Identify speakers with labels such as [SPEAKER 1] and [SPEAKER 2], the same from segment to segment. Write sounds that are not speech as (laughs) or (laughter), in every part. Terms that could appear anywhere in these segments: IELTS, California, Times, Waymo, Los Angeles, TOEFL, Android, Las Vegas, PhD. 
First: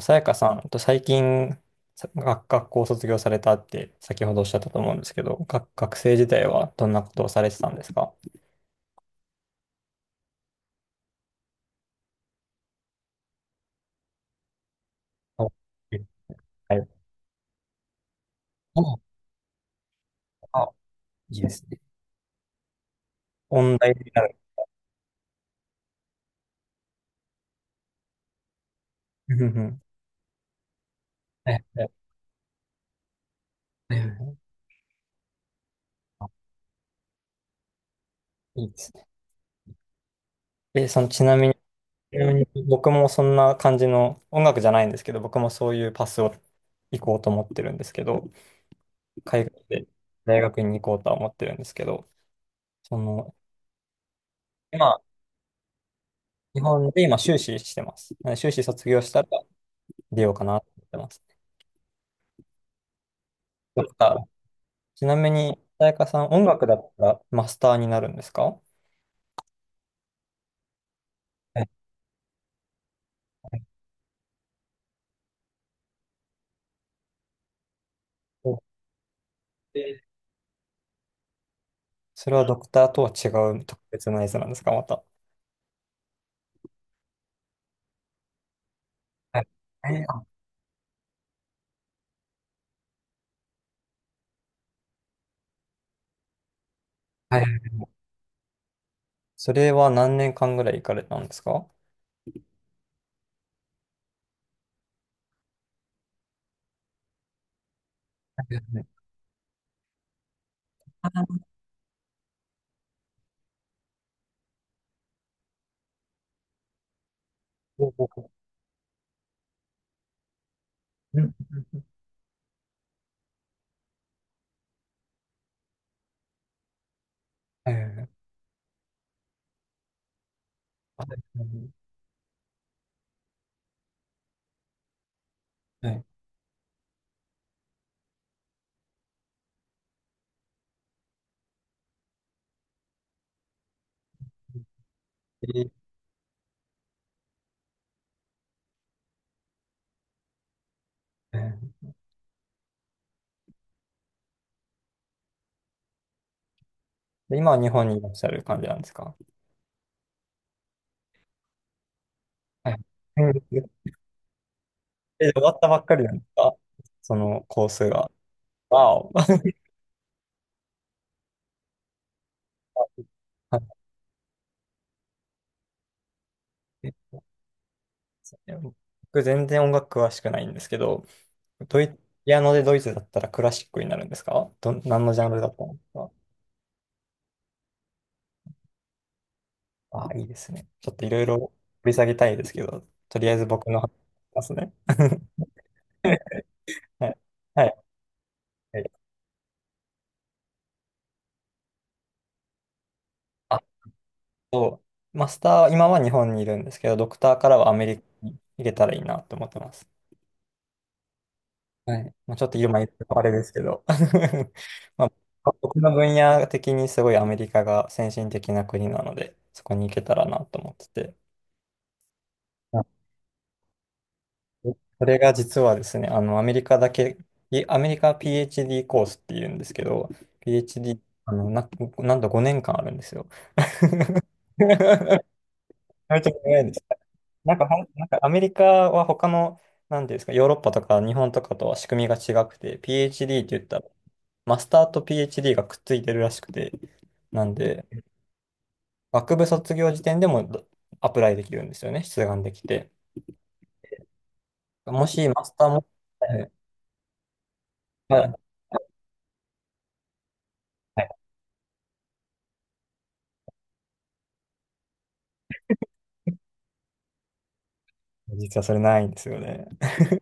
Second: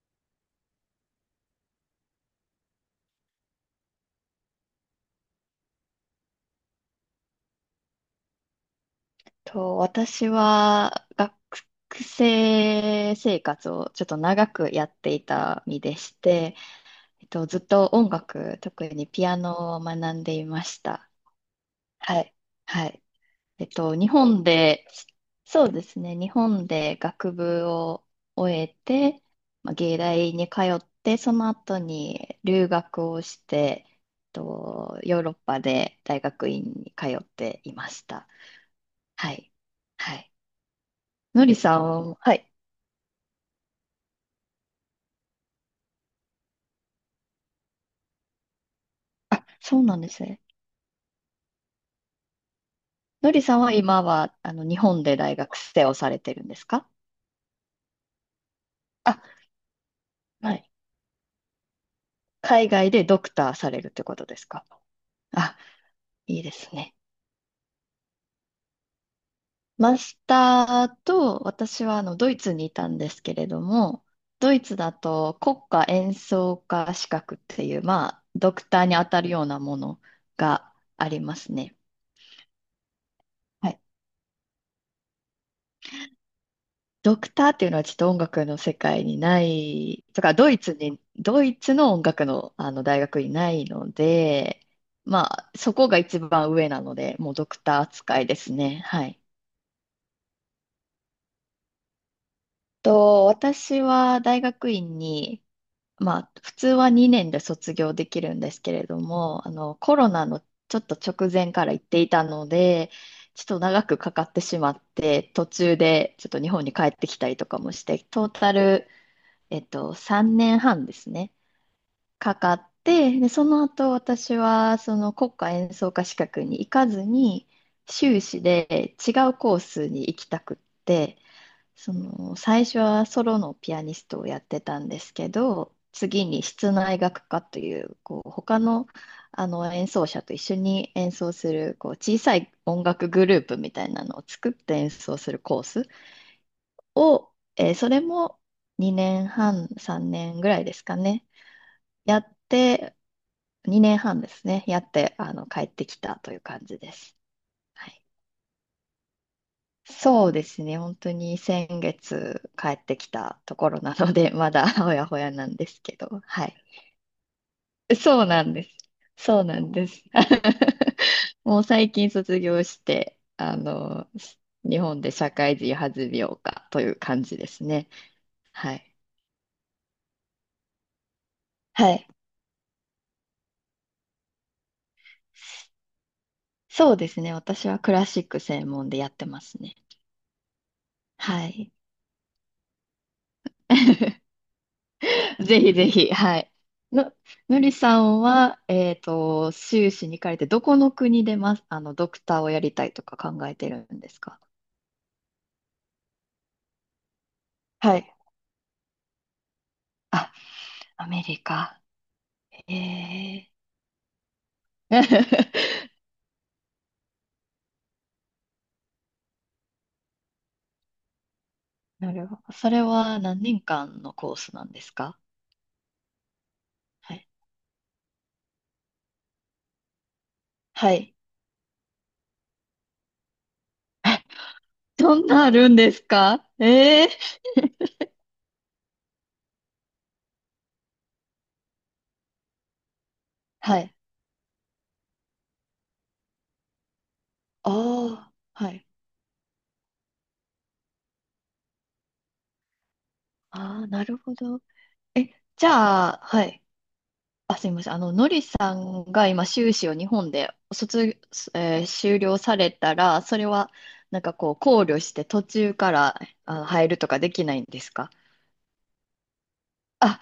[SPEAKER 1] さやかさんと最近、学校を卒業されたって先ほどおっしゃったと思うんですけど、学生時代はどんなことをされてたんですか？
[SPEAKER 2] 私は学生生活をちょっと長くやってい
[SPEAKER 1] あ、
[SPEAKER 2] た身で
[SPEAKER 1] え
[SPEAKER 2] して、
[SPEAKER 1] はい。
[SPEAKER 2] ずっと音楽、特にピアノを学んでいま
[SPEAKER 1] あ、
[SPEAKER 2] した。
[SPEAKER 1] いいですね。
[SPEAKER 2] はい。はい。
[SPEAKER 1] 音大
[SPEAKER 2] 日
[SPEAKER 1] になる。
[SPEAKER 2] 本で、そうですね、日本で学部を終えて、
[SPEAKER 1] うんう
[SPEAKER 2] まあ、
[SPEAKER 1] ん。
[SPEAKER 2] 芸大に通って、その
[SPEAKER 1] はい
[SPEAKER 2] 後
[SPEAKER 1] はい、
[SPEAKER 2] に留学をして、
[SPEAKER 1] はいい。
[SPEAKER 2] ヨーロッパで大
[SPEAKER 1] あ、
[SPEAKER 2] 学院に通っていました。
[SPEAKER 1] いいですね。
[SPEAKER 2] はい。はい。
[SPEAKER 1] その、
[SPEAKER 2] のりさん、
[SPEAKER 1] ちな
[SPEAKER 2] は
[SPEAKER 1] み
[SPEAKER 2] い。
[SPEAKER 1] に僕もそんな感じの、音楽じゃないんですけど、僕もそういうパスを行こうと思ってるんですけど、海
[SPEAKER 2] あ、
[SPEAKER 1] 外
[SPEAKER 2] そう
[SPEAKER 1] で
[SPEAKER 2] なんです
[SPEAKER 1] 大
[SPEAKER 2] ね。
[SPEAKER 1] 学に行こうとは思ってるんですけど、そ
[SPEAKER 2] の
[SPEAKER 1] の、
[SPEAKER 2] りさんは今は、日本
[SPEAKER 1] 今
[SPEAKER 2] で大学生をされてるんで
[SPEAKER 1] 日
[SPEAKER 2] すか？
[SPEAKER 1] 本で今修士してます。なので修士卒業したら
[SPEAKER 2] あ、
[SPEAKER 1] 出ようか
[SPEAKER 2] は
[SPEAKER 1] なと
[SPEAKER 2] い。
[SPEAKER 1] 思ってます。
[SPEAKER 2] 海外でドクターされ
[SPEAKER 1] ド
[SPEAKER 2] るっ
[SPEAKER 1] ク
[SPEAKER 2] て
[SPEAKER 1] タ
[SPEAKER 2] こ
[SPEAKER 1] ー
[SPEAKER 2] とですか？
[SPEAKER 1] ちなみ
[SPEAKER 2] あ、
[SPEAKER 1] に、さやかさん、
[SPEAKER 2] いい
[SPEAKER 1] 音
[SPEAKER 2] で
[SPEAKER 1] 楽
[SPEAKER 2] す
[SPEAKER 1] だっ
[SPEAKER 2] ね。
[SPEAKER 1] たらマスターになるんですか？
[SPEAKER 2] マスターと、
[SPEAKER 1] はい。
[SPEAKER 2] 私はドイツにいたんですけれども、ドイツだと国家演奏家資格っていう、まあ、ドクターに当たるようなもの
[SPEAKER 1] で、
[SPEAKER 2] がありますね。
[SPEAKER 1] それはドクターとは違う
[SPEAKER 2] は
[SPEAKER 1] 特
[SPEAKER 2] い。
[SPEAKER 1] 別なやつなんですか、また。
[SPEAKER 2] ドクターっていうのはちょっと音楽の世界に
[SPEAKER 1] は
[SPEAKER 2] な
[SPEAKER 1] い。え
[SPEAKER 2] い、と
[SPEAKER 1] ー
[SPEAKER 2] か、ドイツの音楽の、大学にないので、まあ、そこが一番上なので、もう
[SPEAKER 1] はい。
[SPEAKER 2] ドクター扱いですね。はい。
[SPEAKER 1] それは何年間ぐらい行かれたんですか？は
[SPEAKER 2] 私は大学院に、まあ、普通は2年で卒業できるんで
[SPEAKER 1] いは
[SPEAKER 2] すけれ
[SPEAKER 1] い。
[SPEAKER 2] ども、あの、コロナのちょっと直前から行っていたので、ちょっと長くかかってしまって、途中でちょっと日本に帰ってきたりとかもし
[SPEAKER 1] お
[SPEAKER 2] て、
[SPEAKER 1] おう
[SPEAKER 2] トー
[SPEAKER 1] ほ
[SPEAKER 2] タル3年半です
[SPEAKER 1] う。う
[SPEAKER 2] ね、
[SPEAKER 1] んうんう
[SPEAKER 2] かかって、で、その後私はその国家演奏家資格に行かずに、
[SPEAKER 1] ん。
[SPEAKER 2] 修
[SPEAKER 1] ー
[SPEAKER 2] 士で違うコースに行きたくっ
[SPEAKER 1] は
[SPEAKER 2] て、
[SPEAKER 1] いはい
[SPEAKER 2] その最初はソロのピアニストをやってたんですけど、
[SPEAKER 1] はい。
[SPEAKER 2] 次に室内楽科という、こう他の、あの演奏者と一緒に演奏するこう小さい音楽グループみたいなのを作って演奏するコー
[SPEAKER 1] え
[SPEAKER 2] スを、それも2年半、3年ぐらいですかね。
[SPEAKER 1] ー
[SPEAKER 2] やって、2年半ですね。やって、あの、帰ってきたという感じです。
[SPEAKER 1] で、今は日
[SPEAKER 2] は
[SPEAKER 1] 本にい
[SPEAKER 2] い。
[SPEAKER 1] らっしゃる感じなんですか？
[SPEAKER 2] そうですね。本当に先月帰
[SPEAKER 1] はい。
[SPEAKER 2] ってきたと
[SPEAKER 1] うん。
[SPEAKER 2] ころなので、まだ (laughs) ほやほや
[SPEAKER 1] 終
[SPEAKER 2] な
[SPEAKER 1] わ
[SPEAKER 2] ん
[SPEAKER 1] っ
[SPEAKER 2] で
[SPEAKER 1] たば
[SPEAKER 2] す
[SPEAKER 1] っか
[SPEAKER 2] け
[SPEAKER 1] りなん
[SPEAKER 2] ど、
[SPEAKER 1] です
[SPEAKER 2] は
[SPEAKER 1] か？
[SPEAKER 2] い。
[SPEAKER 1] そのコースが。
[SPEAKER 2] そうなんです。
[SPEAKER 1] わお。(laughs)
[SPEAKER 2] そうなんです。(laughs) もう最近卒業して、あの、日本で社会人弾みようかという感じですね。はい。
[SPEAKER 1] 僕全然音楽詳しくないんですけど、ド
[SPEAKER 2] は
[SPEAKER 1] イ、
[SPEAKER 2] い。
[SPEAKER 1] ピアノでドイツだったらクラシックになるんですかど、何のジャンルだったんですか？
[SPEAKER 2] そうですね。私はクラシック専門でやってますね。
[SPEAKER 1] ああ、いいですね。ちょっといろいろ
[SPEAKER 2] は
[SPEAKER 1] 掘
[SPEAKER 2] い。
[SPEAKER 1] り下げたいですけど、とりあえず僕の話し
[SPEAKER 2] (laughs)
[SPEAKER 1] ますね。(laughs)
[SPEAKER 2] ぜひぜひ、はい。
[SPEAKER 1] は
[SPEAKER 2] の、
[SPEAKER 1] い。
[SPEAKER 2] の
[SPEAKER 1] は
[SPEAKER 2] り
[SPEAKER 1] い。
[SPEAKER 2] さんは、
[SPEAKER 1] はい。
[SPEAKER 2] 修士に行かれて、どこの国でます、あの、ドクターをやりたいとか考え
[SPEAKER 1] あ
[SPEAKER 2] てるんですか？
[SPEAKER 1] と、マスター、今は日本にいるんですけど、ドクターからはアメ
[SPEAKER 2] は
[SPEAKER 1] リカ
[SPEAKER 2] い。
[SPEAKER 1] に行けたらいいなと思ってます。
[SPEAKER 2] あ、アメリカ。
[SPEAKER 1] はい。まあ、ちょっと
[SPEAKER 2] え
[SPEAKER 1] 今言うとあれで
[SPEAKER 2] え
[SPEAKER 1] すけど。(laughs) まあ、僕の
[SPEAKER 2] (laughs)
[SPEAKER 1] 分野的にすごいアメリカが先進的な国なので、そこに行けたらなと思ってて。
[SPEAKER 2] なるほど。それ
[SPEAKER 1] あ
[SPEAKER 2] は何年間のコースなんです
[SPEAKER 1] それ
[SPEAKER 2] か？
[SPEAKER 1] が実はですね、あの、アメリカだ
[SPEAKER 2] は
[SPEAKER 1] け、
[SPEAKER 2] い。
[SPEAKER 1] アメリカ PhD コースっていうんですけど、
[SPEAKER 2] は
[SPEAKER 1] PhD、
[SPEAKER 2] い。
[SPEAKER 1] なんと5年間あるんですよ。
[SPEAKER 2] (laughs) え、
[SPEAKER 1] (laughs) め
[SPEAKER 2] どんなあるんです
[SPEAKER 1] ちゃくちゃ
[SPEAKER 2] か？
[SPEAKER 1] 長いです。
[SPEAKER 2] ええ、
[SPEAKER 1] なんかほん、なんかアメリカは他の、なんていうんですか、ヨーロッパとか日本とかとは仕組みが違くて、PhD って言っ
[SPEAKER 2] は
[SPEAKER 1] たら、
[SPEAKER 2] い。
[SPEAKER 1] マスターと PhD がくっついてるらしくて、なんで、
[SPEAKER 2] ああ、はい。
[SPEAKER 1] 学部卒業時点でもアプライできるんですよね、出願できて。
[SPEAKER 2] ああ、なるほど。
[SPEAKER 1] もし
[SPEAKER 2] え、
[SPEAKER 1] マスタ
[SPEAKER 2] じ
[SPEAKER 1] ーも、
[SPEAKER 2] ゃあ、
[SPEAKER 1] は
[SPEAKER 2] は
[SPEAKER 1] い
[SPEAKER 2] い。あ、すみません。
[SPEAKER 1] は
[SPEAKER 2] の
[SPEAKER 1] い、
[SPEAKER 2] りさんが今、修士を日本で卒、えー修了されたら、それは、なんかこう、考慮して途中から入るとかできないんですか？
[SPEAKER 1] 実はそれないんですよね。
[SPEAKER 2] あ、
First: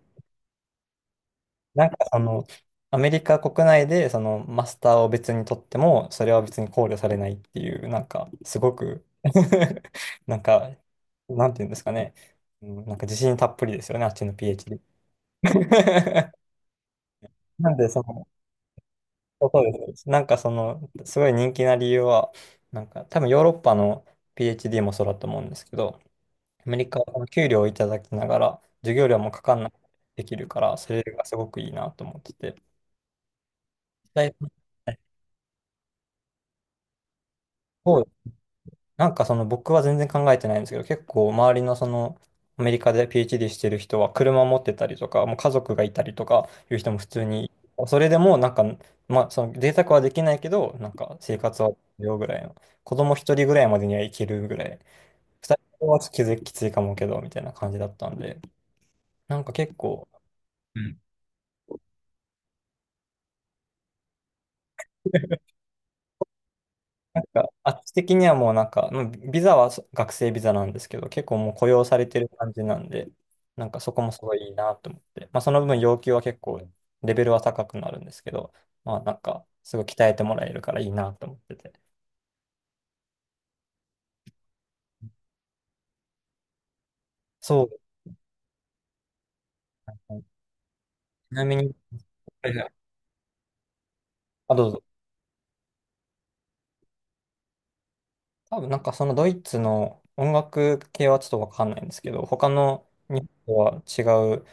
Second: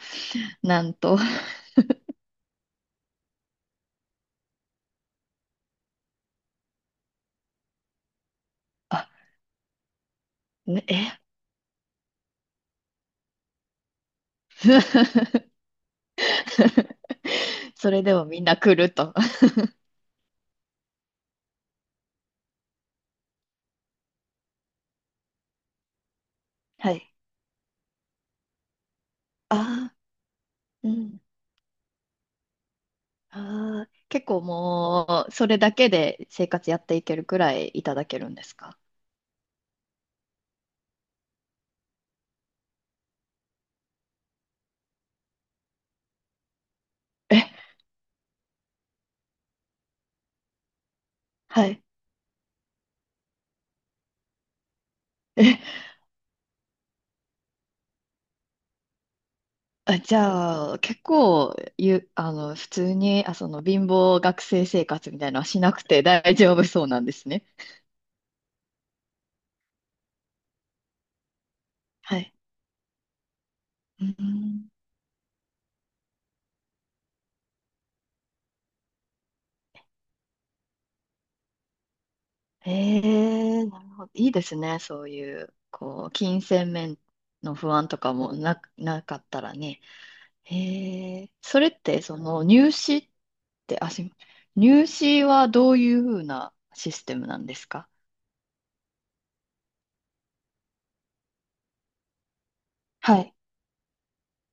[SPEAKER 2] なんと。(laughs)
[SPEAKER 1] なんかその、アメリカ国内でそのマスターを別に取っても、それは別に考慮されないっていう、なんか、すごく
[SPEAKER 2] あ、
[SPEAKER 1] (laughs) なんか、
[SPEAKER 2] ね、え
[SPEAKER 1] なんていうんですかね、うん、なんか自信たっぷりですよね、あっちの PhD。(laughs) な
[SPEAKER 2] (laughs)
[SPEAKER 1] んで、
[SPEAKER 2] そ
[SPEAKER 1] そ
[SPEAKER 2] れでも
[SPEAKER 1] の、
[SPEAKER 2] みんな来ると。(laughs)
[SPEAKER 1] そうです。なんかその、すごい人気な理由は、なんか多分ヨーロッパの PhD もそうだと思うんですけど、アメリ
[SPEAKER 2] は
[SPEAKER 1] カは
[SPEAKER 2] い。
[SPEAKER 1] この給料をいただきながら、授業料もかかんなく
[SPEAKER 2] ああ、
[SPEAKER 1] できるから、
[SPEAKER 2] う
[SPEAKER 1] それ
[SPEAKER 2] ん。
[SPEAKER 1] がすごくいいなと思ってて。
[SPEAKER 2] ああ、結構
[SPEAKER 1] で、
[SPEAKER 2] もう、それだけで生活やっていけるくらいいた
[SPEAKER 1] そ
[SPEAKER 2] だ
[SPEAKER 1] う、
[SPEAKER 2] けるんですか？
[SPEAKER 1] なんかその僕は全然考えてないんですけど、結構周りのその、アメリカで PhD してる人は車を持ってたりとか、もう家族がいたりとかいう人も普通
[SPEAKER 2] え、
[SPEAKER 1] に、それでもなんか、まあその贅沢はできないけど、なんか生活
[SPEAKER 2] は
[SPEAKER 1] は
[SPEAKER 2] い。
[SPEAKER 1] よぐらいの。子供一人ぐらいまでにはいけるぐらい2人はちょっと気づききついかもけど、みたいな感じだったんで、なんか結
[SPEAKER 2] あ、
[SPEAKER 1] 構、
[SPEAKER 2] じゃ
[SPEAKER 1] う
[SPEAKER 2] あ、
[SPEAKER 1] ん、
[SPEAKER 2] 結構、ゆ、あの、普通に、あ、その、貧乏学生生活みたいなのはしなくて大丈夫そうなんで
[SPEAKER 1] なん
[SPEAKER 2] すね。
[SPEAKER 1] かあっち的にはもうなんか、うんビザは学生ビザなんですけど、結構もう雇用されて
[SPEAKER 2] は
[SPEAKER 1] る
[SPEAKER 2] い。
[SPEAKER 1] 感じなんで、なんかそこ
[SPEAKER 2] う
[SPEAKER 1] もすごいいい
[SPEAKER 2] ん、
[SPEAKER 1] なと思って、まあその分要求は結構レベルは高くなるんですけど、まあなんかすごい鍛えてもらえるからいいなと思ってて。
[SPEAKER 2] ええ、なるほど。いいですね。そういう、こう、金銭面の
[SPEAKER 1] そう
[SPEAKER 2] 不
[SPEAKER 1] で
[SPEAKER 2] 安とかもなかったらね。
[SPEAKER 1] すね。
[SPEAKER 2] ええ、
[SPEAKER 1] ちなみ
[SPEAKER 2] それ
[SPEAKER 1] に、
[SPEAKER 2] って、その、
[SPEAKER 1] はいは
[SPEAKER 2] 入
[SPEAKER 1] い、
[SPEAKER 2] 試って、あ、すいません。
[SPEAKER 1] どうぞ。
[SPEAKER 2] 入試はどういうふうなシステムなんですか？
[SPEAKER 1] 多分なんかそのドイツの音楽系はちょっとわかんないんですけど、他の
[SPEAKER 2] は
[SPEAKER 1] 日
[SPEAKER 2] い。
[SPEAKER 1] 本とは違う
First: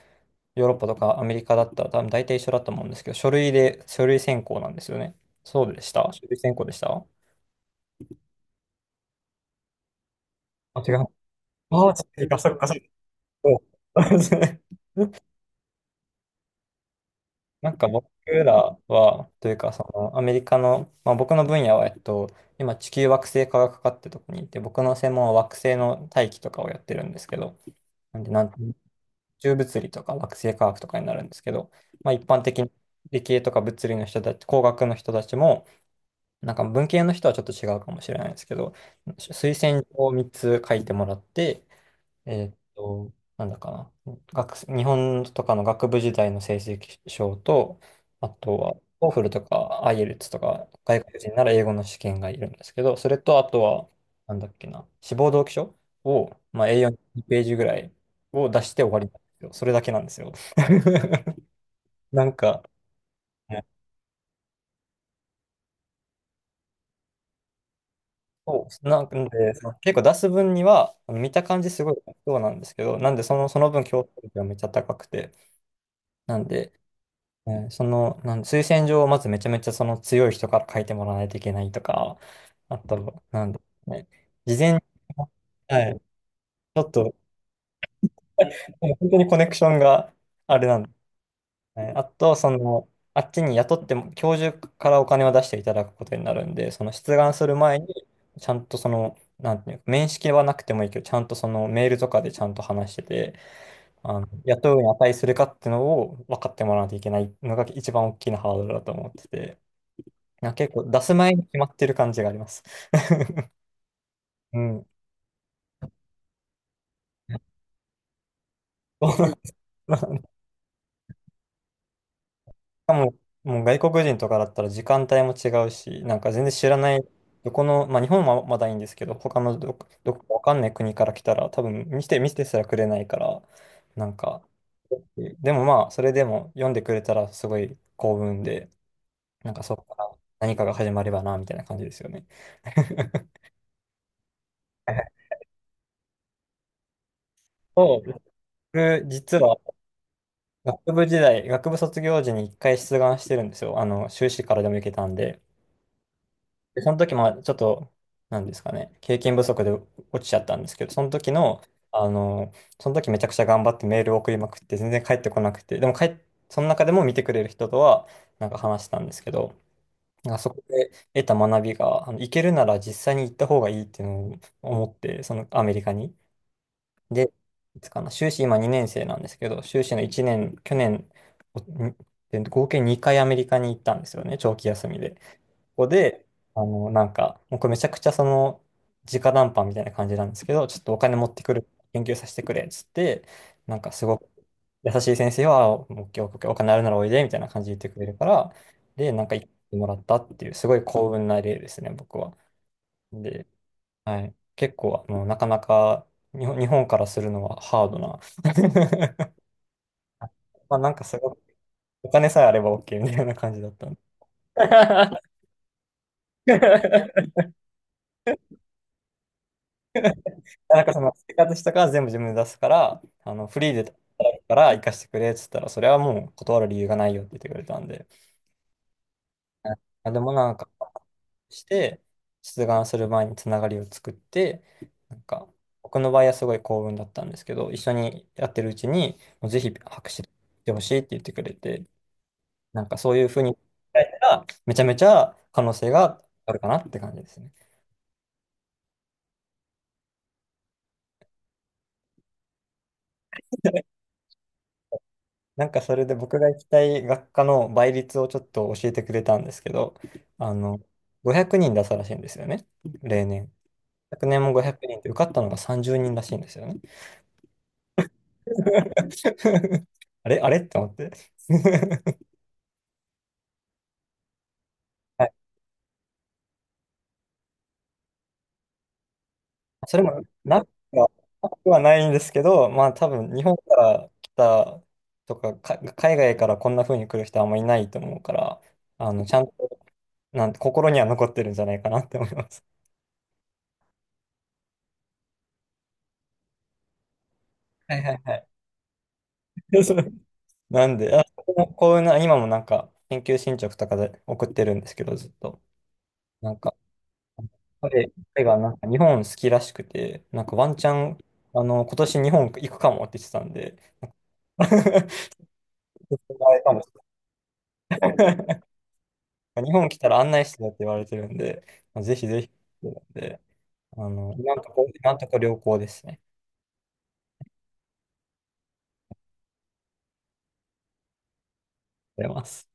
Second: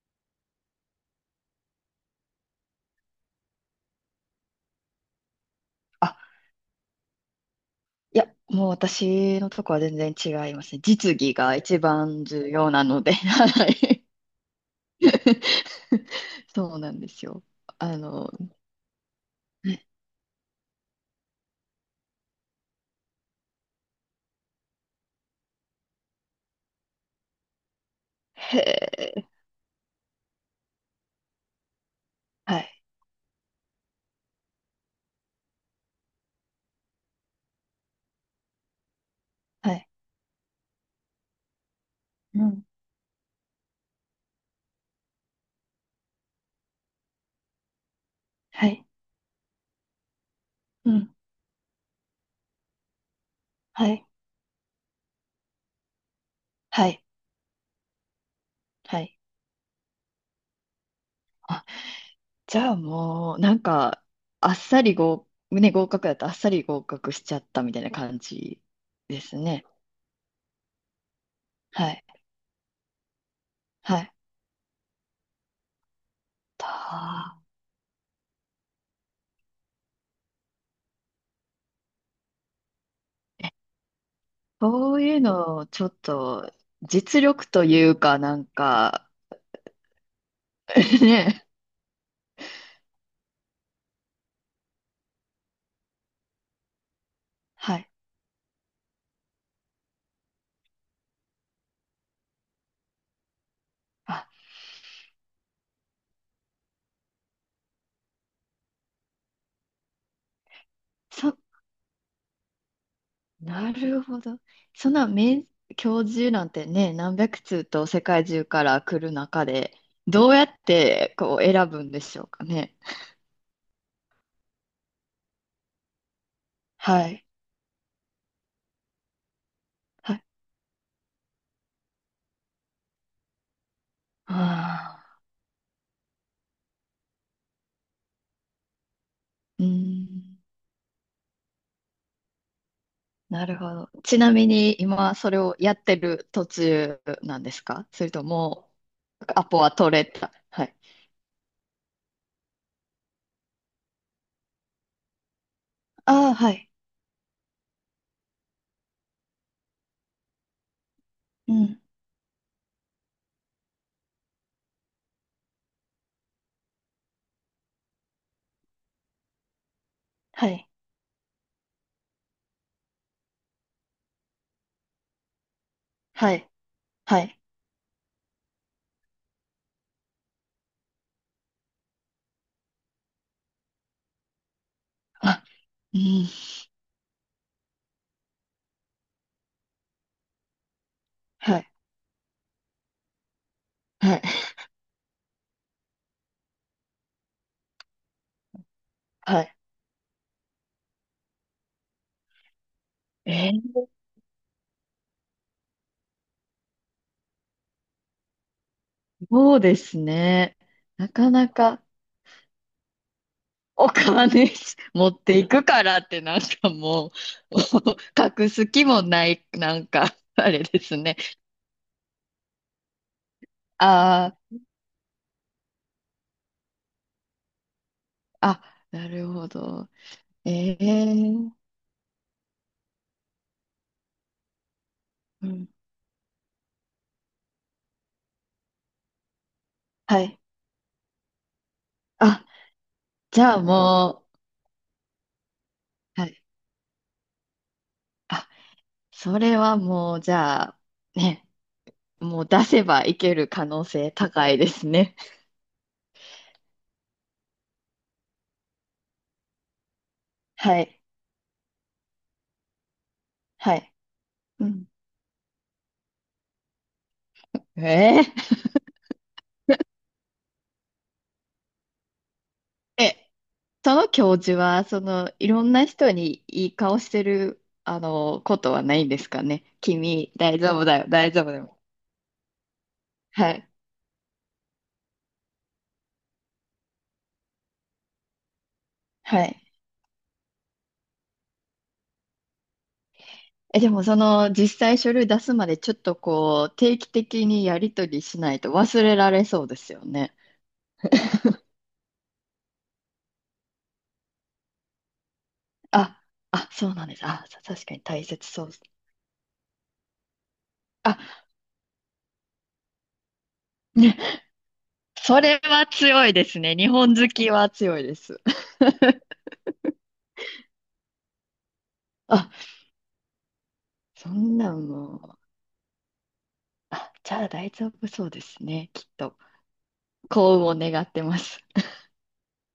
[SPEAKER 1] ヨーロッパとかアメリカだったら多分大体一緒だと思うんですけど、書類選考なんですよね。そうでした、書
[SPEAKER 2] あ、
[SPEAKER 1] 類選考でした。
[SPEAKER 2] いや、もう私のとこは全然違いますね。
[SPEAKER 1] 違う。
[SPEAKER 2] 実技が一
[SPEAKER 1] ああ、
[SPEAKER 2] 番
[SPEAKER 1] 違うか、
[SPEAKER 2] 重
[SPEAKER 1] そっか、
[SPEAKER 2] 要
[SPEAKER 1] そっ
[SPEAKER 2] な
[SPEAKER 1] か。
[SPEAKER 2] ので、
[SPEAKER 1] そ
[SPEAKER 2] は
[SPEAKER 1] う。
[SPEAKER 2] い。
[SPEAKER 1] (laughs)
[SPEAKER 2] (laughs) そうなんですよ。
[SPEAKER 1] なんか
[SPEAKER 2] あ
[SPEAKER 1] 僕
[SPEAKER 2] の、
[SPEAKER 1] らは、というか、そ
[SPEAKER 2] ね。
[SPEAKER 1] の、アメリカの、まあ僕の分野は、今、地球惑星科学科ってとこにいて、僕の専門は惑星の大気とかをやってるんですけど、なんで、
[SPEAKER 2] へ
[SPEAKER 1] 宇
[SPEAKER 2] え、
[SPEAKER 1] 宙物理とか惑星科学とかになるんですけど、まあ一般
[SPEAKER 2] は
[SPEAKER 1] 的に
[SPEAKER 2] い、
[SPEAKER 1] 理系とか物理の人たち、工学の人たちも、なんか文系の人はちょっと違うかもしれないですけど、推
[SPEAKER 2] は
[SPEAKER 1] 薦状
[SPEAKER 2] い、
[SPEAKER 1] を3つ書いてもらって、
[SPEAKER 2] うん、
[SPEAKER 1] なんだかな、日本とかの学部時代の成績証と、あと
[SPEAKER 2] は
[SPEAKER 1] は、
[SPEAKER 2] い、
[SPEAKER 1] オーフルとか IELTS とか、
[SPEAKER 2] う
[SPEAKER 1] 外
[SPEAKER 2] ん、
[SPEAKER 1] 国人なら英語の試験がいるんですけど、それとあと
[SPEAKER 2] は
[SPEAKER 1] は、
[SPEAKER 2] い、
[SPEAKER 1] なんだっけな、志望動機書を、まあ、a
[SPEAKER 2] は
[SPEAKER 1] 4
[SPEAKER 2] い、
[SPEAKER 1] ページぐらいを出して終わ
[SPEAKER 2] は
[SPEAKER 1] りなん
[SPEAKER 2] い。
[SPEAKER 1] ですよ。それだけなんですよ。(laughs)
[SPEAKER 2] あ、
[SPEAKER 1] なん
[SPEAKER 2] じ
[SPEAKER 1] か、
[SPEAKER 2] ゃあもう、な
[SPEAKER 1] も
[SPEAKER 2] んか、あっさり合、ね、合格だとあっさり合格しちゃったみたいな感じ
[SPEAKER 1] そう、なん
[SPEAKER 2] です
[SPEAKER 1] で、
[SPEAKER 2] ね。
[SPEAKER 1] その結構出す分には、あの見た感じす
[SPEAKER 2] は
[SPEAKER 1] ごい
[SPEAKER 2] い、
[SPEAKER 1] そうなんですけど、なんでその、その分
[SPEAKER 2] は
[SPEAKER 1] 競争
[SPEAKER 2] い。
[SPEAKER 1] 力がめっちゃ高くて、なんで、
[SPEAKER 2] た
[SPEAKER 1] その、推薦状をまずめちゃめちゃその強い人から書いてもらわないといけないとか、あと、なんで、ね、事前に、
[SPEAKER 2] そういうのをちょ
[SPEAKER 1] は
[SPEAKER 2] っ
[SPEAKER 1] い、
[SPEAKER 2] と
[SPEAKER 1] ちょっと、
[SPEAKER 2] 実力というかなん
[SPEAKER 1] (laughs) 本
[SPEAKER 2] か
[SPEAKER 1] 当にコネクションがあれなんで、
[SPEAKER 2] (laughs) ね。
[SPEAKER 1] はい、あと、その、あっちに雇っても、教授からお金を出していただくことになるんで、その出願する
[SPEAKER 2] は
[SPEAKER 1] 前
[SPEAKER 2] い。
[SPEAKER 1] に、ちゃんとその、なんていうか、面識はなくてもいいけど、ちゃんとそのメールとかでちゃんと話してて、あ
[SPEAKER 2] あ、
[SPEAKER 1] の、雇うに値するかっていうのを分かってもらわないといけないのが一番大きなハードルだと思ってて、結構出す
[SPEAKER 2] そ、
[SPEAKER 1] 前に決まってる感じがあります。
[SPEAKER 2] なるほど。
[SPEAKER 1] うん。
[SPEAKER 2] そんな名教授なんてね、何百通と世界中から来る中
[SPEAKER 1] (laughs)
[SPEAKER 2] で、どうやってこう選ぶんでしょうかね。
[SPEAKER 1] かも、もう外国人とかだったら時間帯も違うし、なんか全然知らない、
[SPEAKER 2] はい。
[SPEAKER 1] どこの、まあ日本はまだいいんですけど、他のど
[SPEAKER 2] は
[SPEAKER 1] こ
[SPEAKER 2] い。
[SPEAKER 1] かわかんない国から来たら、多分見てすらくれないから、なん
[SPEAKER 2] あ
[SPEAKER 1] か、
[SPEAKER 2] あ、
[SPEAKER 1] でもまあ、それでも読んでくれたらすごい幸運で、なんか
[SPEAKER 2] うー
[SPEAKER 1] そこから
[SPEAKER 2] ん。
[SPEAKER 1] 何かが始まればな、みたいな感じですよね。(laughs)
[SPEAKER 2] なるほど。ちなみに今それをやってる途中なんですか？
[SPEAKER 1] そ
[SPEAKER 2] そ
[SPEAKER 1] う、
[SPEAKER 2] れとも
[SPEAKER 1] 僕、実
[SPEAKER 2] ア
[SPEAKER 1] は
[SPEAKER 2] ポは取れた。はい。
[SPEAKER 1] 学部時代、学部卒業時に1回出願してるんですよ。あの、修士からでも行けたんで。
[SPEAKER 2] ああ、はい。
[SPEAKER 1] で、その時もちょっと、なんですかね、経験不足で落ちちゃったんですけど、その時
[SPEAKER 2] う
[SPEAKER 1] の、
[SPEAKER 2] ん。
[SPEAKER 1] あの、その時めちゃくちゃ頑張ってメールを送りまくって、全然返ってこなくて、でも帰っ、その中でも見てくれる人とは、なんか話したんですけど、なんか
[SPEAKER 2] は
[SPEAKER 1] そこ
[SPEAKER 2] い。
[SPEAKER 1] で得た学びが、あの、行けるなら実際に行った方がいいっていうのを思って、そのアメリカに。
[SPEAKER 2] はい、は
[SPEAKER 1] で、
[SPEAKER 2] い。
[SPEAKER 1] いつかな、修士今2年生なんですけど、修士の1年、去年、おんで合計2回アメリカに行ったんですよね、長期休みで。こ
[SPEAKER 2] あ、
[SPEAKER 1] こ
[SPEAKER 2] う
[SPEAKER 1] で、
[SPEAKER 2] ん、
[SPEAKER 1] あの、なんか、もうこれめちゃくちゃその、直談判みたいな感じなんですけど、ちょっとお金持ってく
[SPEAKER 2] は
[SPEAKER 1] る、
[SPEAKER 2] い、
[SPEAKER 1] 研究させてくれ、っつって、なんかす
[SPEAKER 2] は
[SPEAKER 1] ご
[SPEAKER 2] い、
[SPEAKER 1] く優しい先生は、オッケーオッケーお金あるならおいで、みたいな感じで言ってくれるから、で、なんか
[SPEAKER 2] は
[SPEAKER 1] 行っ
[SPEAKER 2] い。
[SPEAKER 1] てもらったっていう、すごい幸運な例ですね、僕は。で、
[SPEAKER 2] えー、
[SPEAKER 1] はい。結構、あの、なかなか、日本からするのはハードな。(laughs)
[SPEAKER 2] そうですね。
[SPEAKER 1] まあ、なんか
[SPEAKER 2] な
[SPEAKER 1] す
[SPEAKER 2] か
[SPEAKER 1] ごく、
[SPEAKER 2] なか
[SPEAKER 1] お金さえあれば OK みたいな感じだった
[SPEAKER 2] お
[SPEAKER 1] んで。
[SPEAKER 2] 金 (laughs) 持っ
[SPEAKER 1] (laughs)
[SPEAKER 2] ていくからってなんかもう (laughs) 隠す気もない、なんかあれで
[SPEAKER 1] なんか
[SPEAKER 2] す
[SPEAKER 1] その
[SPEAKER 2] ね。
[SPEAKER 1] 生活したから全部自分で出すから、あのフリーで
[SPEAKER 2] あ
[SPEAKER 1] 働くから行かせてくれっつったら、それはもう断る理由がないよって言ってくれたんで。
[SPEAKER 2] あ、あ、なるほど。
[SPEAKER 1] でもなんか、
[SPEAKER 2] えー、
[SPEAKER 1] して、出願する前につながりを作って、なんか、
[SPEAKER 2] うん、
[SPEAKER 1] 僕の場合はすごい幸運だったんですけど、一緒にやってるうちに、もうぜひ博
[SPEAKER 2] は
[SPEAKER 1] 士し
[SPEAKER 2] い。
[SPEAKER 1] てほしいって言ってくれて、
[SPEAKER 2] あ、
[SPEAKER 1] なんかそういうふう
[SPEAKER 2] じ
[SPEAKER 1] に
[SPEAKER 2] ゃ
[SPEAKER 1] 考
[SPEAKER 2] あ
[SPEAKER 1] え
[SPEAKER 2] も
[SPEAKER 1] たら、めちゃめちゃ可能性
[SPEAKER 2] う、
[SPEAKER 1] が
[SPEAKER 2] はい。
[SPEAKER 1] あるかなって感じですね。
[SPEAKER 2] あ、それはもう、じゃあ、ね、もう出せばいける可能
[SPEAKER 1] (laughs)
[SPEAKER 2] 性高いですね。
[SPEAKER 1] なんかそれで僕が行きたい学科の倍率をちょっと教えてくれたんですけど、あの、
[SPEAKER 2] はい、
[SPEAKER 1] 500人出したらしいんですよね、例年。
[SPEAKER 2] はい。
[SPEAKER 1] 昨年も
[SPEAKER 2] う
[SPEAKER 1] 500
[SPEAKER 2] ん。
[SPEAKER 1] 人で受かったのが30人らしいんですよね。
[SPEAKER 2] えー、
[SPEAKER 1] (laughs) あれあれって思って。(laughs)
[SPEAKER 2] え、その教授は、そ
[SPEAKER 1] は
[SPEAKER 2] の、
[SPEAKER 1] い、
[SPEAKER 2] いろんな人にいい顔してる、あの、ことはないんですかね。
[SPEAKER 1] それも
[SPEAKER 2] 君、大
[SPEAKER 1] なく
[SPEAKER 2] 丈夫だよ、
[SPEAKER 1] は、
[SPEAKER 2] 大丈夫
[SPEAKER 1] な
[SPEAKER 2] だ
[SPEAKER 1] く
[SPEAKER 2] よ。
[SPEAKER 1] はないんですけど、まあ多分日
[SPEAKER 2] は
[SPEAKER 1] 本
[SPEAKER 2] い、
[SPEAKER 1] から来たとか、海外からこんな風に来る人はあんまりいないと思うから、あの、ちゃ
[SPEAKER 2] は
[SPEAKER 1] んと、
[SPEAKER 2] い。
[SPEAKER 1] なんて心には残ってるんじゃないかなって思います。
[SPEAKER 2] え、でも、その、実際書類出すまで、ちょっとこう、定期的にやり
[SPEAKER 1] はい
[SPEAKER 2] 取
[SPEAKER 1] はい
[SPEAKER 2] り
[SPEAKER 1] は
[SPEAKER 2] し
[SPEAKER 1] い。
[SPEAKER 2] ないと忘れられそうですよ
[SPEAKER 1] (laughs)
[SPEAKER 2] ね。
[SPEAKER 1] なんで、こういうな、今もなんか、研究進捗とかで送ってるんですけど、ずっと。
[SPEAKER 2] あ、
[SPEAKER 1] なん
[SPEAKER 2] あ、
[SPEAKER 1] か、
[SPEAKER 2] そうなんです。あ、確かに
[SPEAKER 1] 彼
[SPEAKER 2] 大
[SPEAKER 1] 彼
[SPEAKER 2] 切
[SPEAKER 1] が
[SPEAKER 2] そう
[SPEAKER 1] な
[SPEAKER 2] で
[SPEAKER 1] ん
[SPEAKER 2] す。
[SPEAKER 1] か日本好きらしくて、なんかワンチャン、
[SPEAKER 2] あ、
[SPEAKER 1] あの、今年日本行くかもって言ってたんで、
[SPEAKER 2] ね、
[SPEAKER 1] (laughs) ち
[SPEAKER 2] それは強い
[SPEAKER 1] ょっ
[SPEAKER 2] で
[SPEAKER 1] とあ
[SPEAKER 2] す
[SPEAKER 1] れか
[SPEAKER 2] ね。
[SPEAKER 1] も
[SPEAKER 2] 日
[SPEAKER 1] し
[SPEAKER 2] 本好きは強いで
[SPEAKER 1] れ
[SPEAKER 2] す。(laughs)
[SPEAKER 1] ない日本来たら案内してよって言われてるんで、ぜひぜ
[SPEAKER 2] あ、
[SPEAKER 1] ひ、なんで、あ
[SPEAKER 2] そ
[SPEAKER 1] の、今
[SPEAKER 2] ん
[SPEAKER 1] んと
[SPEAKER 2] な
[SPEAKER 1] こ、
[SPEAKER 2] ん
[SPEAKER 1] 今
[SPEAKER 2] も
[SPEAKER 1] んとこ
[SPEAKER 2] う。
[SPEAKER 1] 良好ですね。
[SPEAKER 2] あ、じゃあ大丈夫そうですね、きっと。幸運を願ってます。
[SPEAKER 1] ありがとうございます。